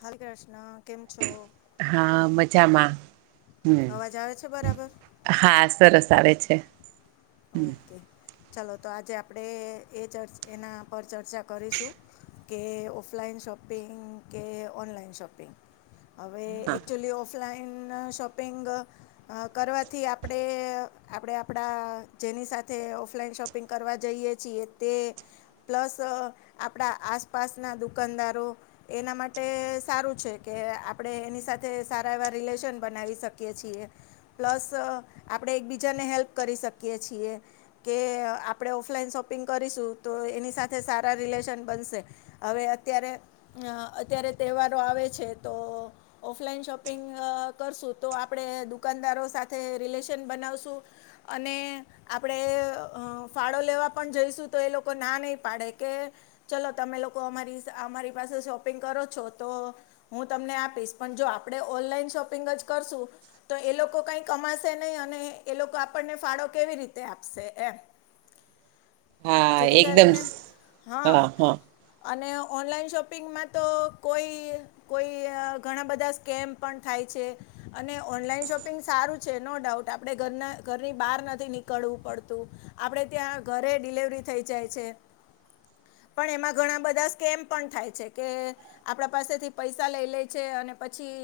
હરે કૃષ્ણ, કેમ છો? હા, મજામાં. અવાજ આવે છે, બરાબર. હા, સરસ આવે છે. ઓકે. ચાલો, તો આજે આપણે એ ચર્ચ એના પર ચર્ચા કરીશું. કે ઓફલાઇન શોપિંગ કે ઓનલાઇન શોપિંગ. હવે, એકચુલી ઓફ લાઈન શોપિંગ કરવાથી આપણે, આપણે આપણા જેની સાથે ઓફલાઈન શોપિંગ કરવા જઈએ છીએ તે પ્લસ આપણા આસપાસના દુકાનદારો એના માટે સારું છે કે આપણે એની સાથે સારા એવા રિલેશન બનાવી શકીએ છીએ. પ્લસ આપણેે એકબીજાને હેલ્પ કરી શકીએ છીએ. કે આપણે ઓફલાઈન શોપિંગ કરીશું, તો એની સાથે સારા રિલેશન બનશે. હવે, અત્યારે અ અત્યારે તહેવારો આવે છે તો ઓફલાઈન શોપિંગ અ કરશું, તો આપણે દુકાનદારો સાથે રિલેશન બનાવશું. અને આપણે અ ફાળો લેવા પણ જઈશું, તો એ લોકો ના નહી પાડે કે ચલો, તમે લોકો અમારી અમારી પાસે શોપિંગ કરો છો તો હું તમને આપીશ. પણ જો આપણે ઓનલાઈન શોપિંગ જ કરશું. તો એ લોકો કાઈ કમાશે નહીં અને એ લોકો આપણને ફાળો કેવી રીતે આપશે એમ. હા જેથી એકદમ કરીને, હા. અને ઓનલાઈન શોપિંગમાં તો કોઈ કોઈ અ ઘણા બધા સ્કેમ પણ થાય છે. અને ઓનલાઈન શોપિંગ સારું છે નો ડાઉટ આપણે ઘરના ઘરની બહાર ન થી નીકળવું પડતું આપડે ત્યાં ઘરે ડિલવરી થઈ જાય છે. પણ એમાં ઘણા બધા સ્કેમ પણ થાય છે કે- આપણા પાસેથી પૈસા લઈ લે છે અને પછી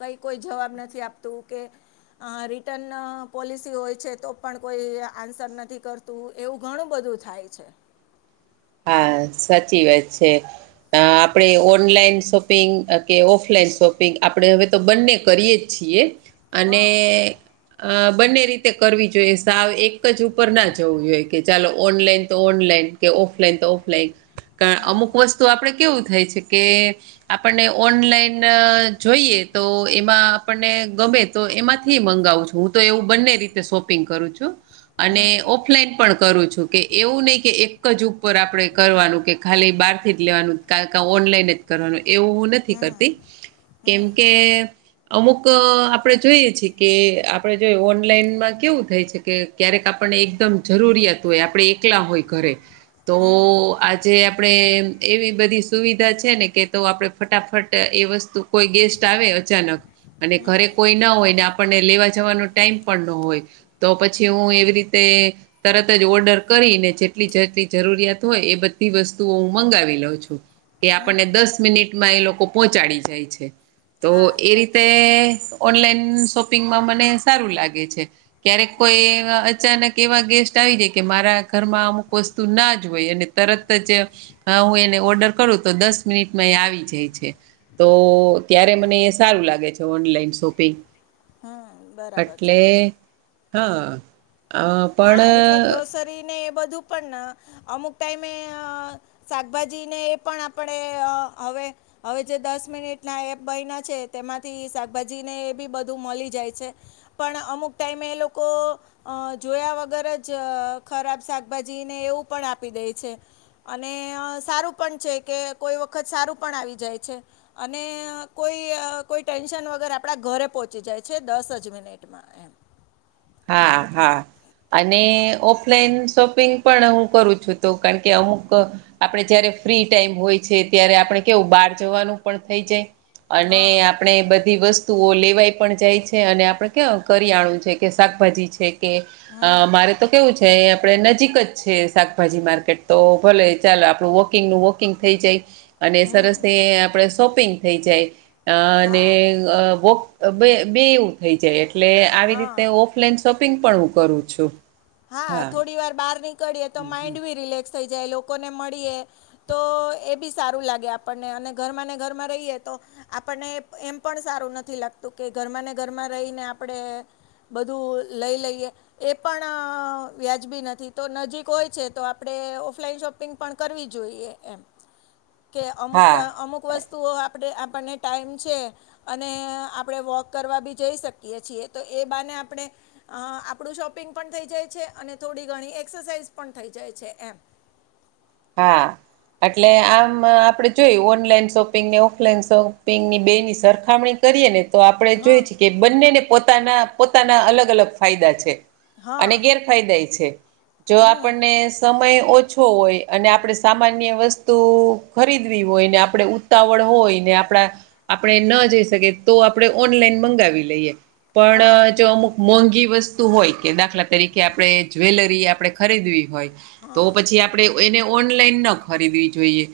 કઈ કોઈ જવાબ નથી આપતું કે- અ રિટર્ન પોલિસી હોય છે તો- પણ કોઈ આન્સર નથી કરતું એવું ઘણું બધું થાય છે. હા સાચી વાત છે આપણે ઓનલાઈન શોપ- પિંગ કે ઓફલાઈન શોપિંગ આપણે હવે તો બંને કરીએ જ છીએ. હા અને- અ બંને રીતે કરવી જોઈએ. સાવ એક જ ઉપર ના જવું જોઈએ કે ચાલો ઓનલાઈન તો ઓનલાઈન કે ઓફલાઈન તો ઓફલાઈન હમ કાઆઅમુક વસ્તુ આપડે કેવું થાય છે કે આપણને ઓનલાઈન જોઈએ તો એમાં આપણને ગમે તો એમાંથીએ મંગાવું છું હું તો એવું બંને રીતે શોપિંગ કરું છું. અને હમ ઓફલાઈન પણ કરું છું કે એવું નહીં કે એક જ- ઉપર આપણે એકરવાનું કે ખાલી બહારથી જ લેવાનું ઓનલાઈન જ કરવાનું એવું નથી કરતી હમ કેમ હમ કે? અમુક આપણે જોઈએ છીએ કે આપણે જોઈએ ઓનલાઈનમાં કેવું થાય છે કે? ક્યારેક આપણને એકદમ જરૂરિયાત હોય આપણે એકલા હોય ઘરે તો હમ આ-. જે આપણે એવી બધી સુવિધા છે. ને કે તો આપણે ફટાફટ એ વસ્તુ કોઈ ગેસ્ટ આવે અચાનક અને ઘરે હમ કોઈ ના હોય ને આપણેલેવા જવાનો ટાઈમ પણના હોય. તો પછી હું એવી રીતે તરત જ ઓર્ડર કરીને જેટલી ઝડપી જરૂરિયાત હોય એ બધી વસ્તુઓ હું મંગાવી લઉં છું કે આપણને હમ દસ મિનિટમાં એ લોકો પહોંચાડી જાય છે. તો હા એ રીતે સાચી વાત છે ઓનલાઈન શોપિંગમાં મને સારું લાગે છે. ક્યારેક હમ કોઈ એવાઅચાનક એવા ગેસ્ટ આવી જાય કે મારા ઘરમાં અમુક વસ્તુ જોયહોય અને તરત જ હું એને ઓર્ડર કરું તો દસ મિનિટમાં એ આવી જાય છે. તો ત્યારે મને એ સારું લાગે છે. Online shopping. હમ બરાબર છે એટલે હંઅ હા એટલે ગ્લોસરી ને એ બધું પણ અમુક ટાઈમેએઅ શાકભાજીને એ પણ આપણે હવે હવે જે દસ મિનિટના એપ બન્યા છે, તેમાંથી શાકભાજીને એ બી બધું મળી જાય છે. પણ અમુક ટાઈમે એ લોકો જોયા વગર જ ખરાબ શાકભાજીને એવું પણ આપી દે છે. અને સારું પણ છે, કે કોઈ વખત સારું પણ આવી જાય છે. અને કોઈ કોઈ ટેન્શન વગર આપડા ઘરે પહોંચી જાય છે દસ જ મિનિટ એમાં એમ હા હા. અને ઓફલાઈન શોપિંગ પણ હું કરું છું. તો કારણ કે અમુક આપણે જયારે ફ્રી ટાઈમ હોય છે. ત્યારે આપણે કેવું બહાર જવાનું પણ થઈ જાય. અને હા આપણેે બધી વસ્તુઓ લેવાય પણ જાય છે. અને આપડે કેમ કરીયાણું છે. કે શાકભાજી છેકે અ હમ મારે તો કેવું છે આપડે નજીક જ છે. શાકભાજી માર્કેટ તો ભલે ચાલો આપણું વાંક કિંગનું વોકિંગ થઈ જાય. અને હમ સરસ તે આપણે શોપીંગ થઈ જાય અને હા અ બે બેએવું થઈ જાય એટલે આવી રીતે હા ઓફલાઈન શોપિંગ પણ હુંકરુ છું. હા થોડી વાર બાર નીકળીએ તો માઈન્ડ બી રિલેક્સ થઈ જાય લોકોને મળીએ. તો એ બી સારું લાગે આપણને અને ઘરમાં ને ઘરમાં રઇએ તો આપણને એ એમ પણ સારું નથી લાગતું કે ઘરમાં ને ઘરમાં રઇને આપને બધું લઈ લઈએ એ પણ વ્યાજબી નથી તો નજીક ઓય છે. તો આપડે ઓફલાઈન શોપિંગ પણ કરવી જોઈએ એમ કે અમુક ટ હા અમુક વસ્તુઓ આપડે આપણને ટાઈમ છે. અને આપડે વોક કરવા બી જઈ શકીએ છીએ તો એ બાને આપડે અ આપડું શોપિંગ પણ થઈ જાય છે અને થોડી ઘણી એક્સરસાઇઝ પણ થઈ જાય છે એમ હા, એટલે આમ આપડી જોય ઓનલાઈન શોપિંગ ને ઓફલાઈન શોપિંગની બેની સરખામણી કરીએ ને તો આપડે જોઈએ હા છે કે બંનેને પોતાના પોતાના અલગ અલગ ફાયદા છે. હા અને ગેરફાયદાય છે જો હમ આપણને સમય ઓછો હોય અને આપડે સામાન્ય વસ્તુ ખરીદવી હોય ને આપડે ઉતાવળ હોય ને આપડા આપણે ન જઈ શકીએ તો આપડે ઓનલાઈન મંગાવી લઈએ હા પણ જો અમુક મોંઘી વસ્તુ હોય કે દાખલા તરીકે આપડે જ્વેલરી આપડે ખરીદવી હોય તો હા પછી આપડે એને ઓનલાઈન ન ખરીદવી જોઈએ.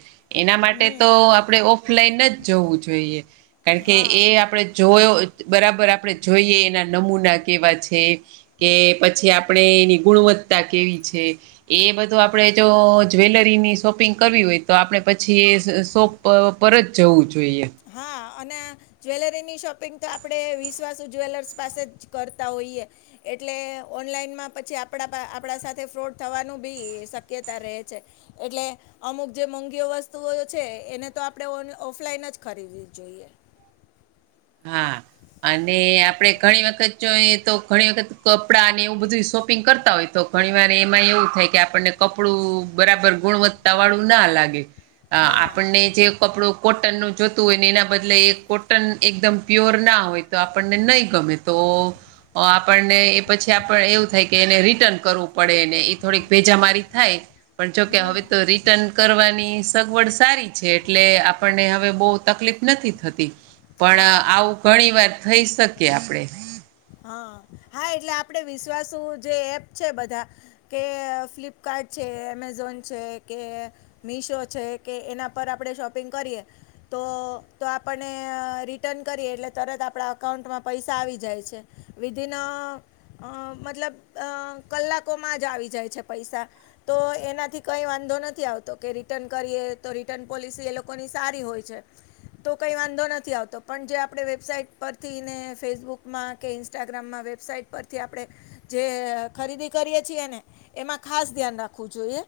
એના માટે હમ તો આપણે ઓફલાઈન જ જોવું જોઈએ કારણ કે એ હા આપડે જોયો બરાબર આપડે જોઈએ એના નમૂના કેવા છે, કે પછી આપડે એની ગુણવત્તા કેવી છે એ બધું આપડે તો જ્વેલરીની શોપિંગ કરવી હોય તો આપણે પછી એસ શોપ પ પર જ જવું જોઈએ. હા અને આ જ્વેલરીની શોપિંગ તો આપડે વિશ્વાસુ જ્વેલર્સ પાસે જ કરતા હોઈએ. એટલે ઓનલાઈનમાં પછી આપડા પા આપડા સાથે ફ્રોડ થવાનું બી શક્યતા રહે છે. એટલે અમુક જે મોંઘીઓ વસ્તુઓ છે એને તો આપડે ઓન ઓફલાઈન જ ખરીદવી જોઈએ. હા અને આપણે ઘણી વખત જોએ તો ઘણી વખત કપડાંને એવું બધુંય શોપિંગ કરતા હોય તો ઘણી વાર એમાં એવું થાય કે આપણને કપડું બરાબર ગુણવત્તા વાળું ના લાગે હા આપણને જે કપડું કોટનનું જોતું હોય ને એના બદલે એ કોટન એકદમ પ્યોર ના હોય તો આપણને નઇ ગમે તો આપણને એ પછી આપડ એવું થાય કે એને રિટર્ન કરવું પડેને એ થોડીક ભેજામારી થાય પણ જોકે હવે હમ તો રિ ટર્ન કરવાની સગવડ સારી છે એટલે આપણને હવે બોવ તકલીફ નથી થતી. પણ હા આવું ઘણી વાર થઈ શકીએ આપડે. હા, હા એટલે આપડે વિશ્વાસું જે એપ છે બધા કે ફ્લિપકાર્ટ છે એમેઝોન છે કે મીશો છે કે એના પર આપડે શોપિંગ કરીએ તો તો આપણને રિટર્ન કરીએ એટલે તરત આપડા અકાઉન્ટમાં પૈસા આવી જાય છે. વિધિન અ અ મતલબ અ કલાકોમાં જ આવી જાય છે પૈસા તો એનાથી કંઈ વાંધો નથી આવતો કે રિટર્ન કરીએ તો રિટર્ન પોલિસી એ લોકોની સારી હોય છે. તો કઈ વાંધો નથી આવતો પણ જે આપડે વેબસાાઈટ પરથી ને ફેસબુકમાં કે ઇન્સ્ટાગ્રામમાં વેબસાાઈટ પરથી આપડે જે ખરીદી કરીએ છીએ ને એમાં ખાસ ધ્યાન રાખવું જોઈએ.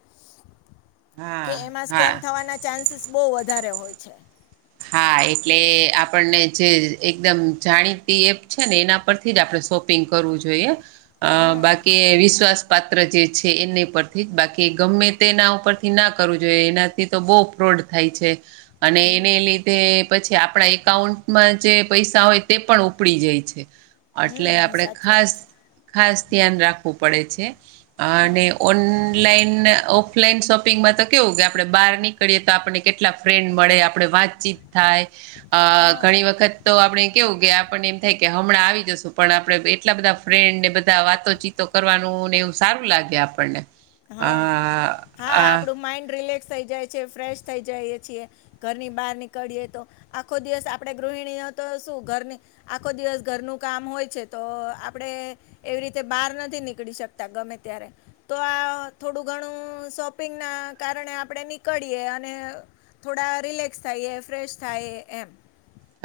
કે હા એમાં હા સ્કેમ થવાના ચાન્સીસ બોવ વધારે હોય છે. હા એટલે આપણને જે એકદમ જાણીતી એપ છે ને એના પરથી જ આપડે શોપિંગ કરવું જોઈએ. અ હમ બાકી વિશ્વાસ- પાત્ર જે છે એને પરથી જ બાકી ગમે તેના ઉપરથી ના કરવું જોઈએ એના તેતો બોવ ફ્રોડ થાય છે અને એને હમ લી ધે પછી આપણા એકાઉન્ટમાં જે પૈસા હોય તે પણ ઉપડી જાય છે. એટલે હમ આપણે સાચી ખાસ વાત છે ખાસ ધ્યાન રાખવું પડે છે હમ અને ઓન ઓનલાઈન ને ઓફલાઈન શોપિંગમાં તો કેવું કે, આપણે બહાર નીકળીએ તો આપણને કેટલા ફ્રેન્ડ મળે આપણે વાંત થાય અ હા ઘણી વખત તો આપણે કેવું કે આપણને એમ થાય હમણાં આવી જશું પણ આપણે એટલા ફ્રેન્ડને બધાં વાતોચી તો કરવાનું ને એવું સારું લાગે આપણને. આ હા. હા. આ આપડું માઈન્ડ રિલેક્સ થઇ જાય છે ફ્રેશ જાઈએ છીએ. ઘરની બહાર નીકળીએ તો આખો દિવસ આપણે ગૃહિણીઓ તો શું ઘરની આખો દિવસ ઘરનું કામ હોય છે તો આપડે એવી રીતે બહાર નથી નીકળી શકતા ગમે ત્યારે તો આ થોડું ઘણું શોપિંગના કારણે આપડે નીકળીએ અને થોડા રિલેક્સ થાઈએ ફ્રેશ થાએ એમ.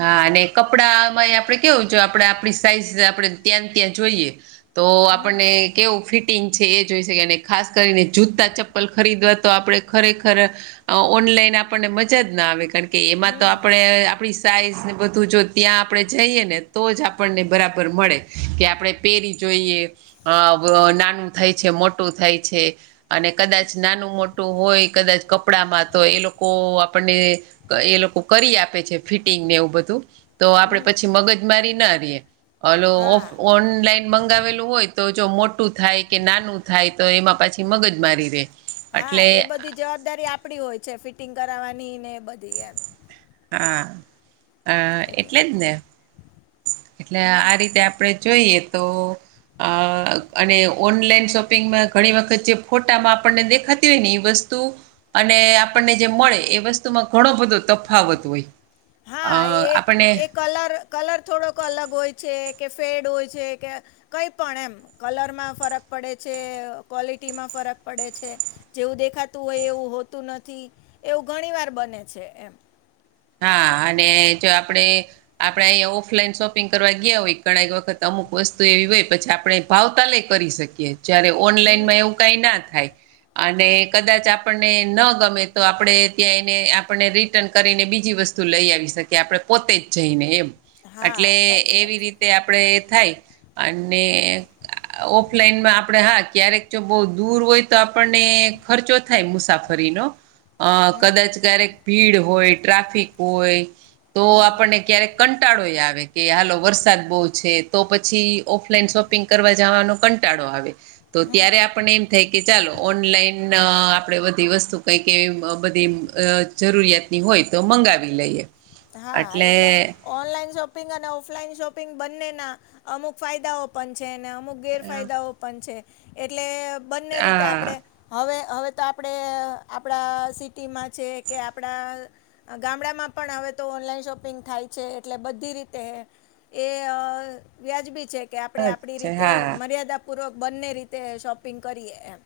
હા અને આપડે કપડાંમાંય આપણે કેવું કે, આપણે આપણી સાઈઝ આપણે ત્યાં ત્યાં જોઈએ. તો હમ આપણને કેવું ફિટિંગ છે એ જોઈ શકાય અને ખાસ કરીને જૂતા ચપ્પલ ખરીદવા તો આપડણે ખરેખર ઓનલાઈન આપણને મજા જ ના આવે કાણ કે, એમાં તો હમ આપણે આપણી સાઈઝ ને બધું જો ત્યાં આપણે જઈએ ને તો જ આપણને બરાબર મળે કે, આપણેે પેરી જોઈએ. અ બ નાનું થાય છે મોટું થાય છે. અને કદાચ નાનું મોટું હોય કદાચ કપડામાં તો એ લોકો આપણને એ લોકો કરી આપે છે ફિટિંગ ને એવું બધું. તો આપડે હમ પછી મગજમારી ના રીયે. હલો ઓફ હા ઓનલાઈન મંગાવેલું હોય તો જો મોટું કે નાનું તો એમાં પાછી મગજ મારી રેય હા એ બધી જવાબદારી આપડી હોય છે ફિટિંગ કરાવવાની ને એ બધી એમ. હ‌આ અ એટલે જ ને એટલે આ રીતે હમ આપણે જોઈએ તો અ અને ઓનલાઈન શોપિંગમાં ઘણી વખત જે ફોટામાં આપણને દેખા તી હોયને એ વસ્તુ અને આપણને જે મળે એ વસ્તુમાં ઘણો બધો ત ફાવત હોય. હા એ આપણને એક કલ્લર કલર થોડોક અલગ હોય છે કે શેડ હોય છે કે કંઈ પણ એમ. કલરમાં ફરક પડે છે. કોલિટીમાં ફરક પડે છે. જેવું દેખાતું હોય એવું હોતું નથી. એવું ઘણી વાર બને છે એમ. હા અને જો આપડે આપડે આયા ઓફલાઈન શોપિંગ કરવા ગ્યા હોય ઘણાય વખત અમુક વસ્તુ એવી હોય પછી આપણે ભાવતાલેય કરી શકીએ. જય્યારે હમ ઓનલાઈનમાં એવું કાંઈ ના થાય અને કદાચ આપણને ન ગમે તો આપણે ત્યાં એને આપણને રીટર્ન કરીને બી જી વસ્તુ લઈ આવી શકીએ. આપણે પોતે જ જઈને એમ. એટલે હા સાચી વાત એવી છે રીતે આપણેે થાય હમ અન્ને ઓફલાઈનમાં આપડે હા ક્યારેક જો બહુ દૂર હોય તો આપણને ખર્ચો થાય મુસાફરીનો. અ હમ કદાચ ક્યારેક ભીડ હોય ટ્રાફિક હોય તો હમ આપણને ક્યારેક કંટાળોય આવે કે, હાલો વરસાદ બહુ છે તો પછી ઓફલાઈન શોપિંગ કરવા જાવાનો કંટાળો આવે. તો હમ ત્યારે આપણને એમ થાય કે, ચાલો ઓનલાઇન આપણે બધી વસ્તુ કાંઈક એવી બધી અ જરૂરિયાતની હોય તો મંગાવી લઈએ. હા એટલે ઓનલાઈન શોપિંગ અને ઓફલાઈન શોપિંગ બંનેના અમુક ફાયદાઓ પણ છે. અને અમુક આ ગેરફાયદાઓ પણ છે. એટલે બંને રીતે હા આપણેે હવે હવે તો આપણે આપણા સિટીમાં છે. કે આપણા ગામડામાં પણ હવે તો ઓનલાઈન શોપિંગ થાય છે. એટલે બધી રીતે એ અ વ્યાજ બી છે. કે આપણે આપણી અચ્છા રીતે હા મર્યાદાપૂર્વક બંને રીતે શોપિંગ કરીએ એમ.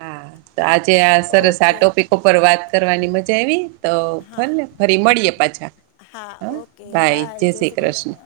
હા તો આજે આ સરસ આ ઓકે ટોપિક પર વાત કરવાની મજા આવી. તો હા ભલેને ફરી મળીએ પાછા હા બાય જય શ્રી કૃષ્ણ.